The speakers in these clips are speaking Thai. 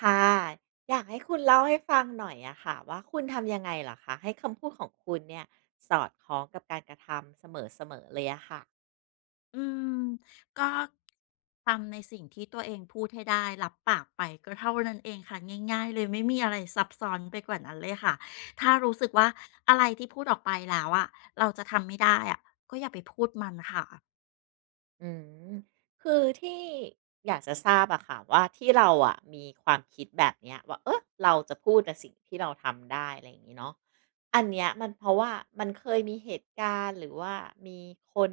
ค่ะอยากให้คุณเล่าให้ฟังหน่อยอะค่ะว่าคุณทำยังไงเหรอคะให้คำพูดของคุณเนี่ยสอดคล้องกับการกระทำเสมอๆเลยอะค่ะ อืมก็ทำในสิ่งที่ตัวเองพูดให้ได้รับปากไปก็เท่านั้นเองค่ะง่ายๆเลยไม่มีอะไรซับซ้อนไปกว่านั้นเลยค่ะถ้ารู้สึกว่าอะไรที่พูดออกไปแล้วอะเราจะทำไม่ได้อะก็อย่าไปพูดมันค่ะ อืมคือที่อยากจะทราบอะค่ะว่าที่เราอะมีความคิดแบบเนี้ยว่าเออเราจะพูดแต่สิ่งที่เราทำได้อะไรอย่างงี้เนาะอันเนี้ยมันเพราะว่ามันเคยมีเหตุการณ์หรือว่ามีคน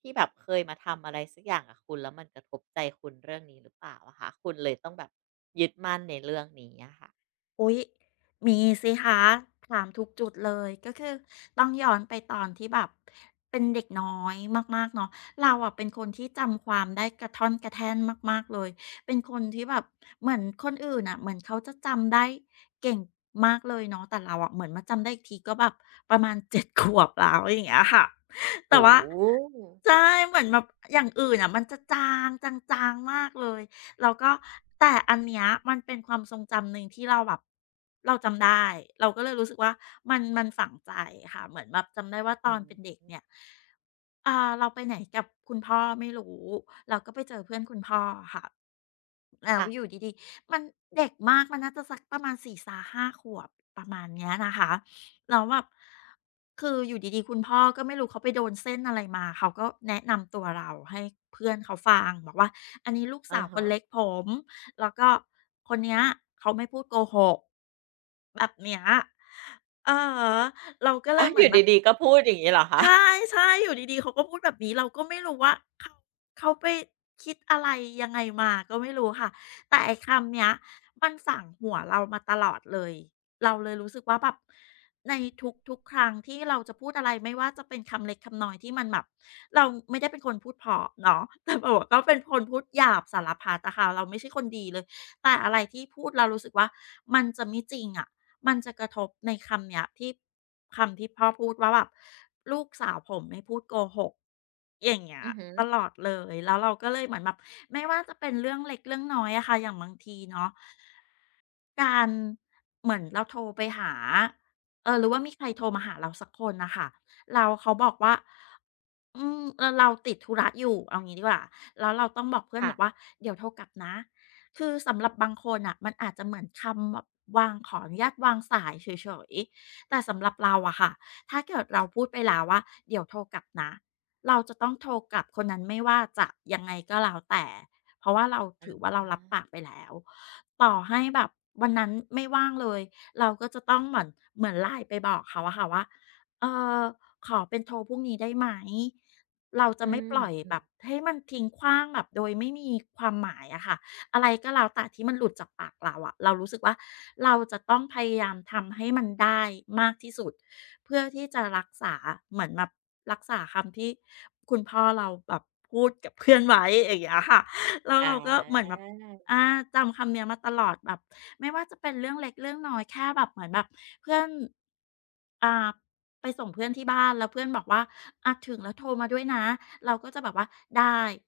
ที่แบบเคยมาทำอะไรสักอย่างกับคุณแล้วมันกระทบใจคุณเรื่องนี้หรือเปล่าอะคะคุณเลยต้องแบบยึดมั่นในเรื่องนี้อะค่ะอุ๊ยมีสิคะถามทุกจุดเลยก็คือต้องย้อนไปตอนที่แบบเป็นเด็กน้อยมากๆเนาะเราอะเป็นคนที่จำความได้กระท่อนกระแท่นมากๆเลยเป็นคนที่แบบเหมือนคนอื่นน่ะเหมือนเขาจะจำได้เก่งมากเลยเนาะแต่เราอะเหมือนมาจำได้อีกทีก็แบบประมาณ7ขวบแล้วอย่างเงี้ยค่ะโอ้แต่ว่าใช่เหมือนแบบอย่างอื่นน่ะมันจะจางๆมากเลย แล้วก็แต่อันเนี้ยมันเป็นความทรงจำหนึ่งที่เราแบบเราจำได้เราก็เลยรู้สึกว่ามันฝังใจค่ะเหมือนแบบจำได้ว่าตอือนเป็นเด็มกเนี่ย อ่าเราไปไหนกับคุณพ่อไม่รู้เราก็ไปเจอเพื่อนคุณพ่อค่ะแล้วค่ะอยู่ดีๆมันเด็กมากมันน่าจะสักประมาณสสี่สาห้าขวบประมาณเนี้ยนะคะแล้วแบบคืออยู่ดีๆคุณพ่อก็ไม่รู้เขาไปโดนเส้นอะไรมาเขาก็แนะนำตัวเราให้เพื่อนเขาฟังบอกว่าอันนี้ลูกอะสาวคฮะนเล็กผมแล้วก็คนเนี้ยเขาไม่พูดโกหกแบบเนี้ยอือฮึเราก็เลยอ้าวเหอมือนยู่แบบ ดีๆก็พูดอย่างนี้เหรอคะใช่ๆอยู่ดีๆเขาก็พูดแบบนี้เราก็ไม่รู้ว่าเขาเขาไปคิดอะไรยังไงมาก็ไม่รู้ค่ะแต่ไอ้คำเนี้ยมันฝังหัวเรามาตลอดเลยเราเลยรู้สึกว่าแบบในทุกๆครั้งที่เราจะพูดอะไรไม่ว่าจะเป็นคำเล็กคำน้อยที่มันแบบเราไม่ได้เป็นคนพูดเพราะเนาะ แต่แบบว่าก็เป็นคนพูดหยาบสารพัดอะค่ะเราไม่ใช่คนดีเลยแต่อะไรที่พูดเรารู้สึกว่ามันจะไม่จริงอะ มันจะกระทบในคำเนี้ยที่คำที่พ่อพูดว่าแบบลูกสาวผมไม่พูดโกหกอย่างเงี้ยอือหือตลอดเลยแล้วเราก็เลยเหมือนแบบไม่ว่าจะเป็นเรื่องเล็กเรื่องน้อยอะค่ะอย่างบางทีเนาะ การเหมือนเราโทรไปหาเออหรือว่ามีใครโทรมาหาเราสักคนน่ะค่ะแล้วเขาบอกว่าอืมเออเราติดธุระอยู่เอางี้ดีกว่าแล้วเราต้องบอกเพื่อนค่ะบอกว่าเดี๋ยวโทรกลับนะคือสำหรับบางคนน่ะมันอาจจะเหมือนคำแบบวางขออนุญาตวางสายเฉยๆแต่สำหรับเราอะค่ะถ้าเกิดเราพูดไปแล้วว่าเดี๋ยวโทรกลับนะเราจะต้องโทรกลับคนนั้นไม่ว่าจะยังไงก็แล้วแต่ เพราะว่าเราถืออาว่าเรารับปากไปแล้ว ต่อให้แบบวันนั้นไม่ว่างเลย เราก็จะต้องเหมือนไล n ไปบอกเขาอะค่ะว่าเอ่อขอเป็นโทรพรุ่งนี้ได้ไหม เราจะอืไม่ปม ล่อยแบบให้มันทิ้งขว้างแบบโดยไม่มีความหมายอะค่ะอะไรก็แล้วแต่ที่มันหลุดจากปากเราอะเรารู้สึกว่าเราจะต้องพยายามทำให้มันได้มากที่สุดเพื่อที่จะรักษาเหมือนแบบรักษาคำที่คุณพ่อเราแบบพูดกับเพื่อนไว้อย่างเงี้ยค่ะ แล้วอาเราก็เหมือนแบบอาจำคำเนี้ยมาตลอดแบบไม่ว่าจะเป็นเรื่องเล็กเรื่องน้อยแค่แบบเหมือนแบบเพื่อนอ่าไปส่งเพื่อนที่บ้านแล้วเพื่อนบอกว่าอาถึงแล้วโทรมาด้วยนะเราก็จะแบบว่าได้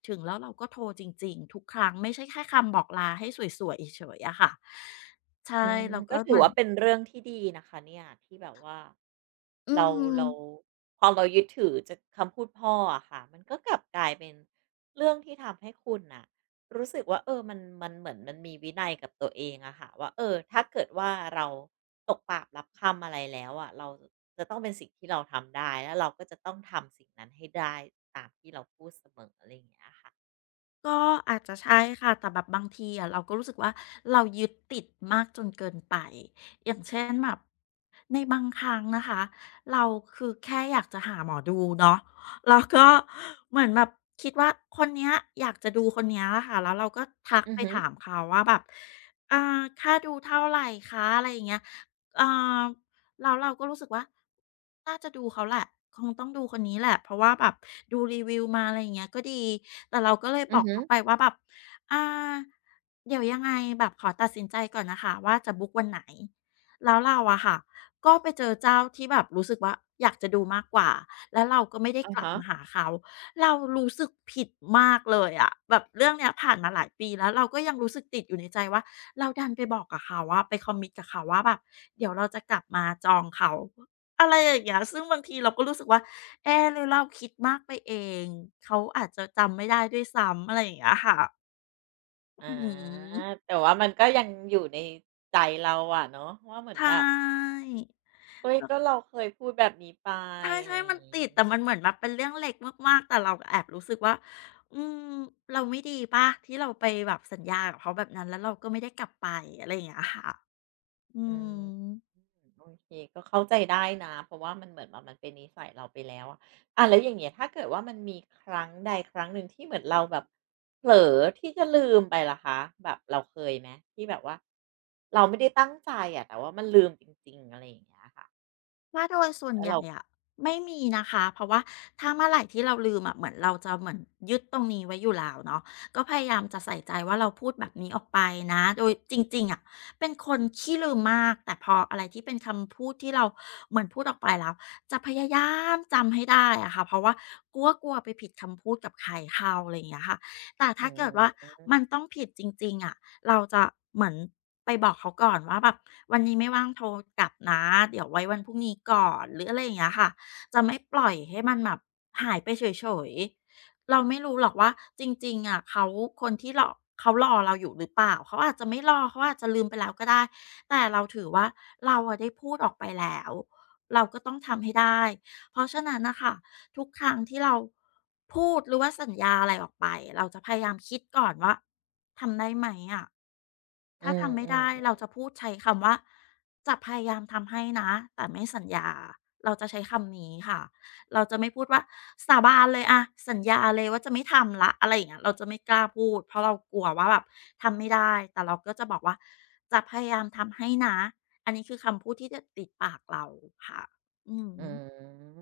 ถึงแล้วเราก็โทรจริงๆทุกครั้งไม่ใช่แค่คำบอกลาให้สวยๆเฉยๆอะค่ะใช่อืมเราก็ก็ถืเหอมือนว่าเป็นเรื่องที่ดีนะคะเนี่ยที่แบบว่าอืเราม เราพอเรายึดถือจากคำพูดพ่ออะค่ะมันก็กลับกลายเป็นเรื่องที่ทำให้คุณน่ะรู้สึกว่าเออมันเหมือนมันมีวินัยกับตัวเองอะค่ะว่าเออถ้าเกิดว่าเราตกปากรับคำอะไรแล้วอะเราจะต้องเป็นสิ่งที่เราทำได้แล้วเราก็จะต้องทำสิ่งนั้นให้ได้ตามที่เราพูดเสมออะไรอย่างเงี้ยค่ะก็อาจจะใช่ค่ะแต่แบบบางทีอะเราก็รู้สึกว่าเรายึดติดมากจนเกินไปอย่างเช่นแบบในบางครั้งนะคะเราคือแค่อยากจะหาหมอดูเนาะแล้วก็เหมือนแบบคิดว่าคนเนี้ยอยากจะดูคนเนี้ยแหละค่ะแล้วเราก็ทักอือไปฮึถามเขาว่าแบบอ่าค่าดูเท่าไหร่คะอะไรอย่างเงี้ยอ่ แล้วเราก็รู้สึกว่าน่าจะดูเขาแหละคงต้องดูคนนี้แหละเพราะว่าแบบดูรีวิวมาอะไรอย่างเงี้ยก็ดีแต่เราก็เลยบอืออกฮึเขาไปว่าแบบอ่าเดี๋ยวยังไงแบบขอตัดสินใจก่อนนะคะว่าจะบุ๊กวันไหนแล้วเราอะค่ะก็ไปเจอเจ้าที่แบบรู้สึกว่าอยากจะดูมากกว่าแล้วเราก็ไม่ได้อะกลับมาฮะ หาเขา เรารู้สึกผิดมากเลยอะแบบเรื่องเนี้ยผ่านมาหลายปีแล้วเราก็ยังรู้สึกติดอยู่ในใจว่าเราดันไปบอกกับเขาว่าไปคอมมิ t กับเขาว่าแบบเดี๋ยวเราจะกลับมาจองเขาอะไรอย่างเงี้ยซึ่งบางทีเราก็รู้สึกว่าเอ๊ะหรือเราคิดมากไปเองเขาอาจจะจำไม่ได้ด้วยซ้ำอะไรอย่างเงี้ยค่ะอาอื้อฮือแต่ว่ามันก็ยังอยู่ในใจเราอะเนาะว่าเหมือใชนแบบ่ เฮ้ยก็เราเคยพูดแบบนี้ไปใอะไรช่อๆย่ามังนติงี้ดแต่มันเหมือนแบบเป็นเรื่องเล็กมากๆ แต่เราก็แอบรู้สึกว่า อืม เราไม่ดีป่ะที่เราไปแบบสัญญากับเขาแบบนั้นแล้วเราก็ไม่ได้กลับไปอะไรอย่างเงี้ยค่ะ อือืม มโอเคก็เข้าใจได้นะเพราะว่ามันเหมือนแบบมันเป็นนิสัยเราไปแล้วอะอาแล้วอย่างเงี้ยถ้าเกิดว่ามันมีครั้งใดครั้งหนึ่งที่เหมือนเราแบบเผลอที่จะลืมไปล่ะคะแบบเราเคยไหมที่แบบว่าเราไม่ได้ตั้งใจอะแต่ว่ามันลืมจริงๆอะไรอย่างเงี้ยค่ะว่าโดยส่วนแล้วใหเราญ่อะไม่มีนะคะเพราะว่าถ้าเมื่อไหรที่เราลืมอะเหมือนเราจะเหมือนยึดตรงนี้ไว้อยู่แล้วเนาะก็พยายามจะใส่ใจว่าเราพูดแบบนี้ออกไปนะโดยจริงๆอะเป็นคนขี้ลืมมากแต่พออะไรที่เป็นคำพูดที่เราเหมือนพูดออกไปแล้วจะพยายามจำให้ได้อะค่ะเพราะว่ากลัวกลัวไปผิดคำพูดกับใครเข้าอะไรอย่างเงี้ยค่ะแต่อืถ้าเกิดว่ามมันต้องผิดจริงๆอะ เราจะเหมือนไปบอกเขาก่อนว่าแบบวันนี้ไม่ว่างโทรกลับนะเดี๋ยวไว้วันพรุ่งนี้ก่อนหรืออะไรอย่างเงี้ยค่ะจะไม่ปล่อยให้มันแบบหายไปเฉยๆเราไม่รู้หรอกว่าจริงๆอะเขาคนที่รอเขารอเราอยู่หรือเปล่าเขาอาจจะไม่รอเขาอาจจะลืมไปแล้วก็ได้แต่เราถือว่าเราอะได้พูดออกไปแล้วเราก็ต้องทำให้ได้เพราะฉะนั้นนะคะทุกครั้งที่เราพูดหรือว่าสัญญาอะไรออกไปเราจะพยายามคิดก่อนว่าทำได้ไหมอะ อืถ้าทำไม่อได้เราๆ จะพูดใช้คำว่าจะพยายามทำให้นะแต่ไม่สัญญาเราจะใช้คำนี้ค่ะเราจะไม่พูดว่าสาบานเลยอะสัญญาเลยว่าจะไม่ทำละอะไรอย่างเงี้ยเราจะไม่กล้าพูดเพราะเรากลัวว่าแบบทำไม่ได้แต่เราก็จะบอกว่าจะพยายามทำให้นะอันนี้คือคำพูดที่จะติดปากเราค่ะอืมอืม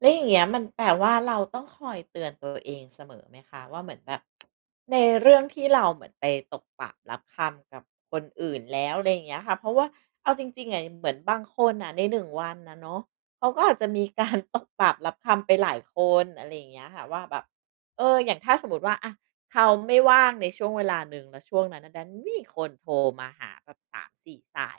แล้วอย่างเงี้ยมันแปลว่าเราต้องคอยเตือนตัวเองเสมอไหมคะว่าเหมือนแบบ ในเรื่องที่เราเหมือนไปตกปากรับคำกับคนอื่นแล้วอะไรอย่างเงี้ยค่ะเพราะว่าเอาจริงๆอะเหมือนบางคนน่ะในหนึ่งวันนะเนาะเขาก็อาจจะมีการ ตกปากรับคำไปหลายคนอะไรอย่างเงี้ยค่ะว่าแบบเอออย่างถ้าสมมุติว่าอะเขาไม่ว่างในช่วงเวลาหนึ่งแล้วช่วงนั้นนะดันมีคนโทรมาหาแบบ3-4สาย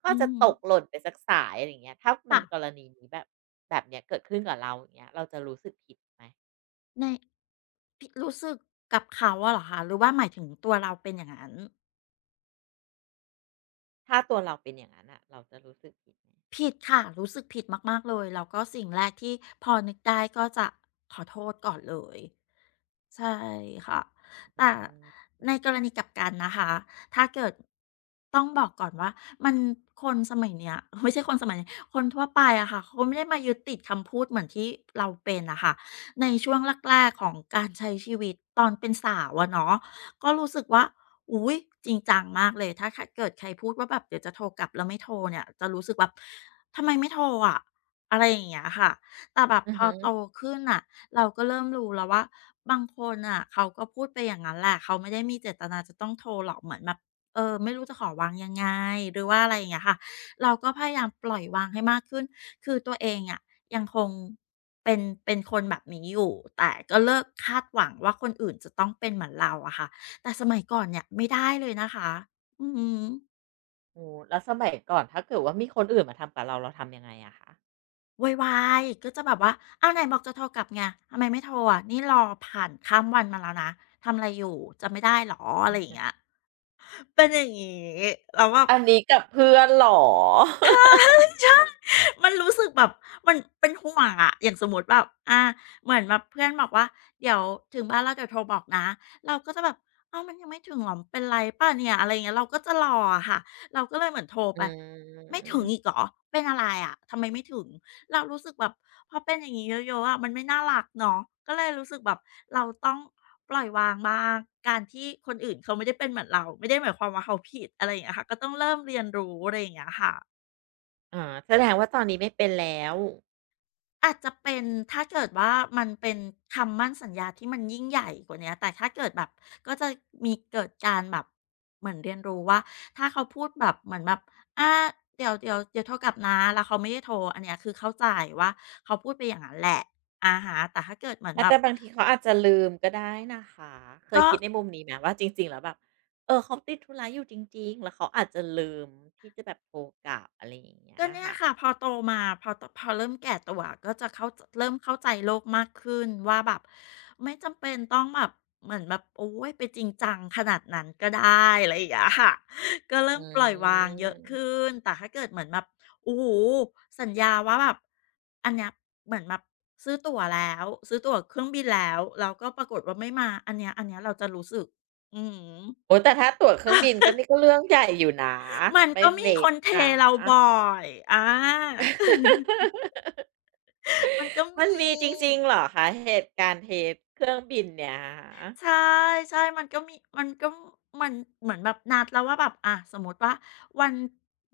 ก็อือาจจะมตกหล่นไปสักสายอะไรอย่างเงี้ยถ้ามันค่ะกรณีนี้แบบแบบเนี้ยเกิดขึ้นกับเราอย่างเงี้ยเราจะรู้สึกผิดไหม ในพิรู้สึกกับเขาอะเหรอคะหรือว่าหมายถึงตัวเราเป็นอย่างนั้น ถ้าตัวเราเป็นอย่างนั้นน่ะเราจะรู้สึกผิดไหมผิดค่ะรู้สึกผิดมากๆเลยแล้วก็สิ่งแรกที่พอนึกได้ก็จะขอโทษก่อนเลยใช่ค่ะอืแต่มในกรณีกลับกันนะคะถ้าเกิดต้องบอกก่อนว่ามันคนสมัยเนี้ย ไม่ใช่คนสมัยนี้คนทั่วไปอะค่ะเขาไม่ได้มายึดติดคำพูดเหมือนที่เราเป็นน่ะค่ะในช่วงแรกๆของการใช้ชีวิตตอนเป็นสาวอะเนาะ ก็รู้สึกว่า อุ๊ยจริงจังมากเลยถ้าเกิดใครพูดว่าแบบเดี๋ยวจะโทรกลับแล้วไม่โทรเนี่ย จะรู้สึกแบบทำไมไม่โทรอะอะไรอย่างเงี้ยค่ะ แต่แบบอือพอฮึโตขึ้นน่ะเราก็เริ่มรู้แล้วว่าบางคนน่ะเขาก็พูดไปอย่างงั้นแหละเขาไม่ได้มีเจตนาจะต้องโทรหรอกเหมือนแบบเออไม่รู้จะขอวางยังไงหรือว่าอะไรอย่างเงี้ยค่ะเราก็พยายามปล่อยวางให้มากขึ้นคือตัวเองอะยังคงเป็นเป็นคนแบบนี้อยู่แต่ก็เลิกคาดหวังว่าคนอื่นจะต้องเป็นเหมือนเราอะค่ะ แต่สมัยก่อนเนี่ยไม่ได้เลยนะคะอือหืโอ้โฮแล้วสมัยก่อนถ้าเกิดว่ามีคนอื่นมาทำกับเราเราทำยังไงอะคะ อวายวายก็จะแบบว่าเอาวไหนบอกจะโทรกลับไงทำไมไม่โทรอ่ะนี่รอผ่านข้ามวันมาแล้วนะ ทำอะไรอยู่ จะไม่ได้หรออะไรอย่างเงี้ยเป็นอย่างงี้แล้วว่า อันนี้กับเพื่อนเหรอ มันรู้สึกแบบมันเป็นห่วงอะอย่างสมมติแบบอาเหมือนแบบเพื่อนบอกว่าเดี๋ยวถึงบ้านแล้วเดี๋ยวโทรบอกนะเราก็จะแบบอ้าวมันยังไม่ถึงเหรอเป็นไรเปล่าเนี่ยอะไรอย่างเงี้ยเราก็จะรออะค่ะเราก็เลยเหมือนโทรอืไปไม่ถึงมอีกเหรอเป็นอะไรอะทำไมไม่ถึงเรารู้สึกแบบพอเป็นอย่างงี้เยอะๆอะมันไม่น่ารักเนาะก็เลยรู้สึกแบบเราต้องปล่อยวางบ้างการที่คนอื่นเขาไม่ได้เป็นเหมือนเราไม่ได้หมายความว่าเขาผิดอะไรอย่างเงี้ยค่ะก็ต้องเริ่มเรียนรู้อะไรอย่างเงี้ยค่ะ อ๋อแสดงว่าตอนนี้ไม่เป็นแล้ว อาจจะเป็นถ้าเกิดว่ามันเป็นคำมั่นสัญญาที่มันยิ่งใหญ่กว่าเนี้ยแต่ถ้าเกิดแบบก็จะมีเกิดการแบบเหมือนเรียนรู้ว่าถ้าเขาพูดแบบเหมือนแบบอาเดี๋ยวโทรกลับนะแล้วเขาไม่ได้โทรอันเนี้ยคือเข้าใจว่าเขาพูดไปอย่างนั้นแหละอาฮะแต่ถ้าเกิดเหมือนอาแบบแต่บางทีเขาอาจจะลืมก็ได้นะคะเคยก็ คิดในมุมนี้ไหมว่าจริงๆแล้วแบบเออเขาติดธุระอยู่จริงๆแล้วเขาอาจจะลืมที่จะแบบโทรกลับอะไรอย่างเงี้ยก็เนี่ยค่ะค่ะพอโตมาพอตพอเริ่มแก่ตัวก็จะเข้าเริ่มเข้าใจโลกมากขึ้นว่าแบบไม่จำเป็นต้องแบบเหมือนแบบโอ้ยไปจริงจังขนาดนั้นก็ได้อะไรอย่างเงี้ยค่ะก็เริ่อืมปล่อยวางเยอะมขึ้นแต่ถ้าเกิดเหมือนแบบโอ้โหสัญญาว่าแบบอันเนี้ยเหมือนแบบซื้อตั๋วแล้วซื้อตั๋วเครื่องบินแล้วแล้วก็ปรากฏว่าไม่มาอันเนี้ยอันเนี้ยเราจะรู้สึกอืมโอ้แต่ถ้าตั๋วเครื่องบินก็นี่ก็เรื่องใหญ่อยู่นะมันไม่ก็มีเล็คกนเทนะ เราบ่อยอา มันก็มันมีมีจริงๆเหรอคะเหตุการณ์เทสเครื่องบินเนี่ยใช่ๆมันก็มีมันก็มันเหมือนแบบนัดแล้วว่าแบบอะสมมติว่าวัน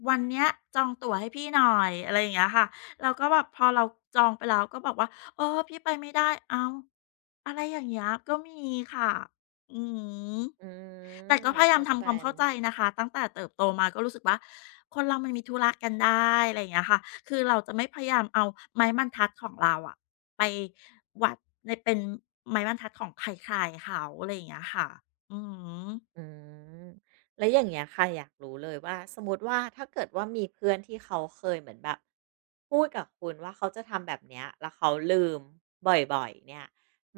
วันเนี้ยจองตั๋วให้พี่หน่อยอะไรอย่างเงี้ยค่ะเราก็แบบพอเราจองไปแล้วก็บอกว่าเออพี่ไปไม่ได้อ้าวอะไรอย่างเงี้ยก็มีค่ะอือฮอืึ แต่มก็พยายามเข้าใจทำความเข้าแล้ใจว นะคะตั้งแต่เติบโตมาก็รู้สึกว่าคนเรามันมีธุระกันได้อะไรอย่างเงี้ยค่ะคือเราจะไม่พยายามเอาไม้บรรทัดของเราอะไปวัดในเป็นไม้บรรทัดของใครๆเขาอะไรอย่างเงี้ยค่ะอือฮึ อืมแล้วอย่างเงี้ยค่ะอยากรู้เลยว่าสมมติว่าถ้าเกิดว่ามีเพื่อนที่เขาเคยเหมือนแบบพูดกับคุณว่าเขาจะทำแบบเนี้ยแล้วเขาลืมบ่อยๆเนี่ย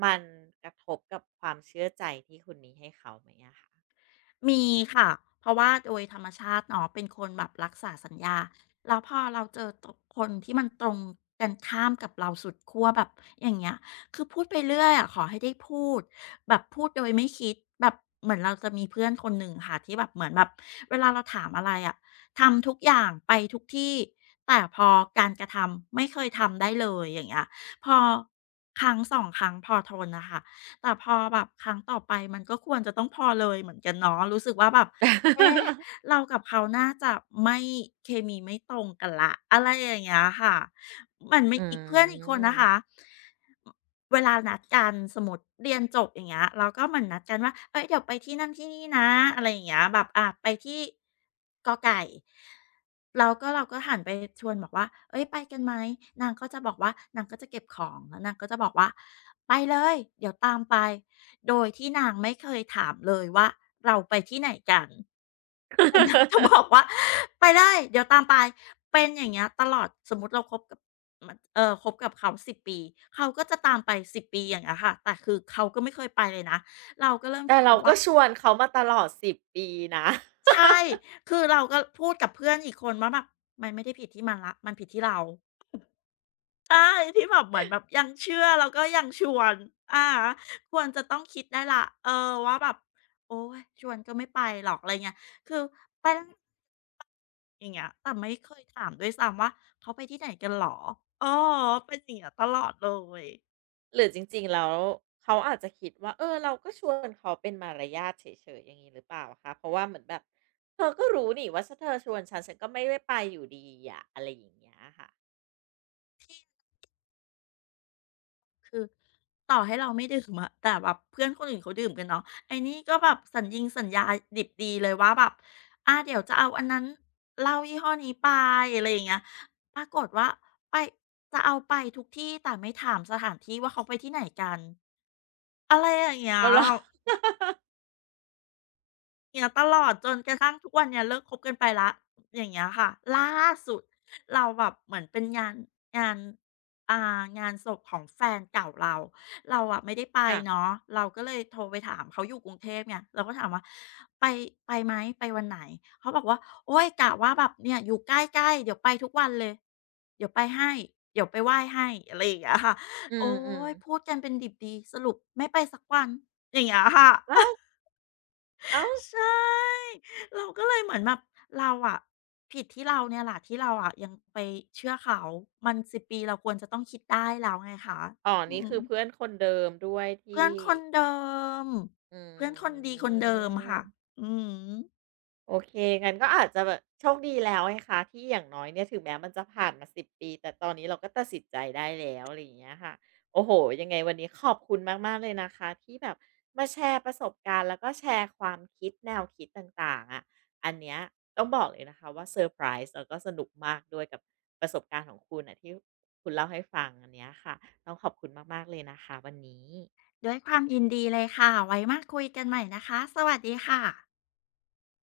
มันกระทบกับความเชื่อใจที่คุณมีให้เขาไหมอะคะ มีค่ะเพราะว่าโดยธรรมชาติเนาะเป็นคนแบบรักษาสัญญาแล้วพอเราเจอตคนที่มันตรงกันข้ามกับเราสุดขั้วแบบอย่างเงี้ยคือพูดไปเรื่อยอะขอให้ได้พูดแบบพูดโดยไม่คิดแบบเหมือนเราจะมีเพื่อนคนหนึ่งค่ะที่แบบเหมือนแบบเวลาเราถามอะไรอะทำทุกอย่างไปทุกที่แต่พอการกระทำไม่เคยทำได้เลยอย่างเงี้ยพอครั้งสองครั้งพอทนนะคะ แต่พอแบบครั้งต่อไปมันก็ควรจะต้องพอเลยเหมือนกันเนาะรู้สึกว่าแบบเอ๊ะ เรากับเขาน่าจะไม่เคมีไม่ตรงกันแล้วอะไรอย่างเงี้ยค่ะมันไม่อือีกเพื่อนอีกคนนะคะ ม เวลานัดกันสมมุติเรียนจบอย่างเงี้ยเราก็เหมือนนัดกันว่าเฮ้ยเดี๋ยวไปที่นั่นที่นี่นะอะไรอย่างเงี้ยแบบอ่าไปที่กอไก่แล้วก็เราก็หันไปชวนบอกว่าเฮ้ยไปกันไหมนางก็จะบอกว่านางก็จะเก็บของแล้วนางก็จะบอกว่าไปเลยเดี๋ยวตามไปโดยที่นางไม่เคยถามเลยว่าเราไปที่ไหนกัน แต่อยากจะบอ กว่าไปได้เดี๋ยวตามไปเป็นอย่างเงี้ยตลอดสมมุติเราคบกับมัเอ่อคบกับเขา10ปีเขาก็จะตามไป10ปีอย่างเงี้ยค่ะแต่คือเขาก็ไม่เคยไปเลยนะแต่เราก็ชวนเขามาตลอด10ปีนะ ใช่คือเราก็พูดกับเพื่อนอีกคนว่าแบบมันไม่ได้ผิดที่มันแล้วมันผิดที่เราใช่ที่แบบเหมือนแบบยังเชื่อแล้วก็ยังชวนอะฮะควรจะต้องคิดได้แล้วเออว่าแบบโอ๊ยชวนก็ไม่ไปหรอกอะไรเงี้ยคือไป อย่างเงี้ยแต่ไม่เคยถามด้วยซ้ำว่าเขาไปที่ไหนกันเหรอเออเป็นอย่างเงี้ยตลอดเลยหรือจริงๆแล้วเขาอาจจะคิดว่าเออเราก็ชวนเขาเป็นมารยาทเฉยๆอย่างนี้หรือเปล่าคะเพราะว่าเหมือนแบบเธอก็รู้นี่ว่าถ้าเธอชวนฉันฉันก็ไม่ได้ไปอยู่ดีอะอะไรอย่างเงี้ยค่ะคือต่อให้เราไม่ดื่มอะแต่แบบเพื่อนคนอื่นเขาดื่มกันเนาะไอ้นี่ก็แบบสัญญิงสัญญาดิบดีเลยว่าแบบอาเดี๋ยวจะเอาอันนั้นเหล้ายี่ห้อนี้ไปอะไรอย่างเงี้ยปรากฏว่าไปจะเอาไปทุกที่แต่ไม่ถามสถานที่ว่าเขาไปที่ไหนกันอะไรอย่างเงี้ย เรา เรอเงี้ยตลอดจนกระทั่งทุกวันเนี่ยเลิกคบกันไปแล้วอย่างเงี้ยค่ะล่าสุดเราแบบเหมือนเป็นงานงานอ่างานศพของแฟนเก่าเราเราอะไม่ได้ไปค่ะเนาะเราก็เลยโทรไปถามเขาอยู่กรุงเทพเนี่ยเราก็ถามว่าไปไปไหมไปวันไหนเขาบอกว่าโอ๊ยกะว่าแบบเนี่ยอยู่ใกล้ๆเดี๋ยวไปทุกวันเลยเดี๋ยวไปให้เดี๋ยวไปไหว้ให้อะไรอย่างเงี้ยค่ะอืโอ๊มอืมยพูดกันเป็นดิบดีสรุปไม่ไปสักวันอย่างเงี้ยค่ะ เอ้าวอ้าใช่เราก็เลยเหมือนแบบเราอะผิดที่เราเนี่ยแหละที่เราอะยังไปเชื่อเขามัน10ปีเราควรจะต้องคิดได้แล้วไงคะอ๋ออืนี่คืมอเพื่อนคนเดิมด้วยเพื่ที่อนคนเดิมอเพื่อนคนืดีคนเดิมค่ะม อือฮึโอเคงั้นก็อาจจะแบบโชคดีแล้วไงคะที่อย่างน้อยเนี่ยถึงแม้มันจะผ่านมา10ปีแต่ตอนนี้เราก็ตัดสินใจได้แล้วอะไรอย่างเงี้ยค่ะโอ้โหยังไงวันนี้ขอบคุณมากๆเลยนะคะที่แบบมาแชร์ประสบการณ์แล้วก็แชร์ความคิดแนวคิดต่างๆอะอันเนี้ยต้องบอกเลยนะคะว่าเซอร์ไพรส์แล้วก็สนุกมากด้วยกับประสบการณ์ของคุณน่ะที่คุณเล่าให้ฟังอันเนี้ยค่ะต้องขอบคุณมากๆเลยนะคะวันนี้ด้วยความยินดีเลยค่ะไว้มาคุยกันใหม่นะคะสวัสดีค่ะ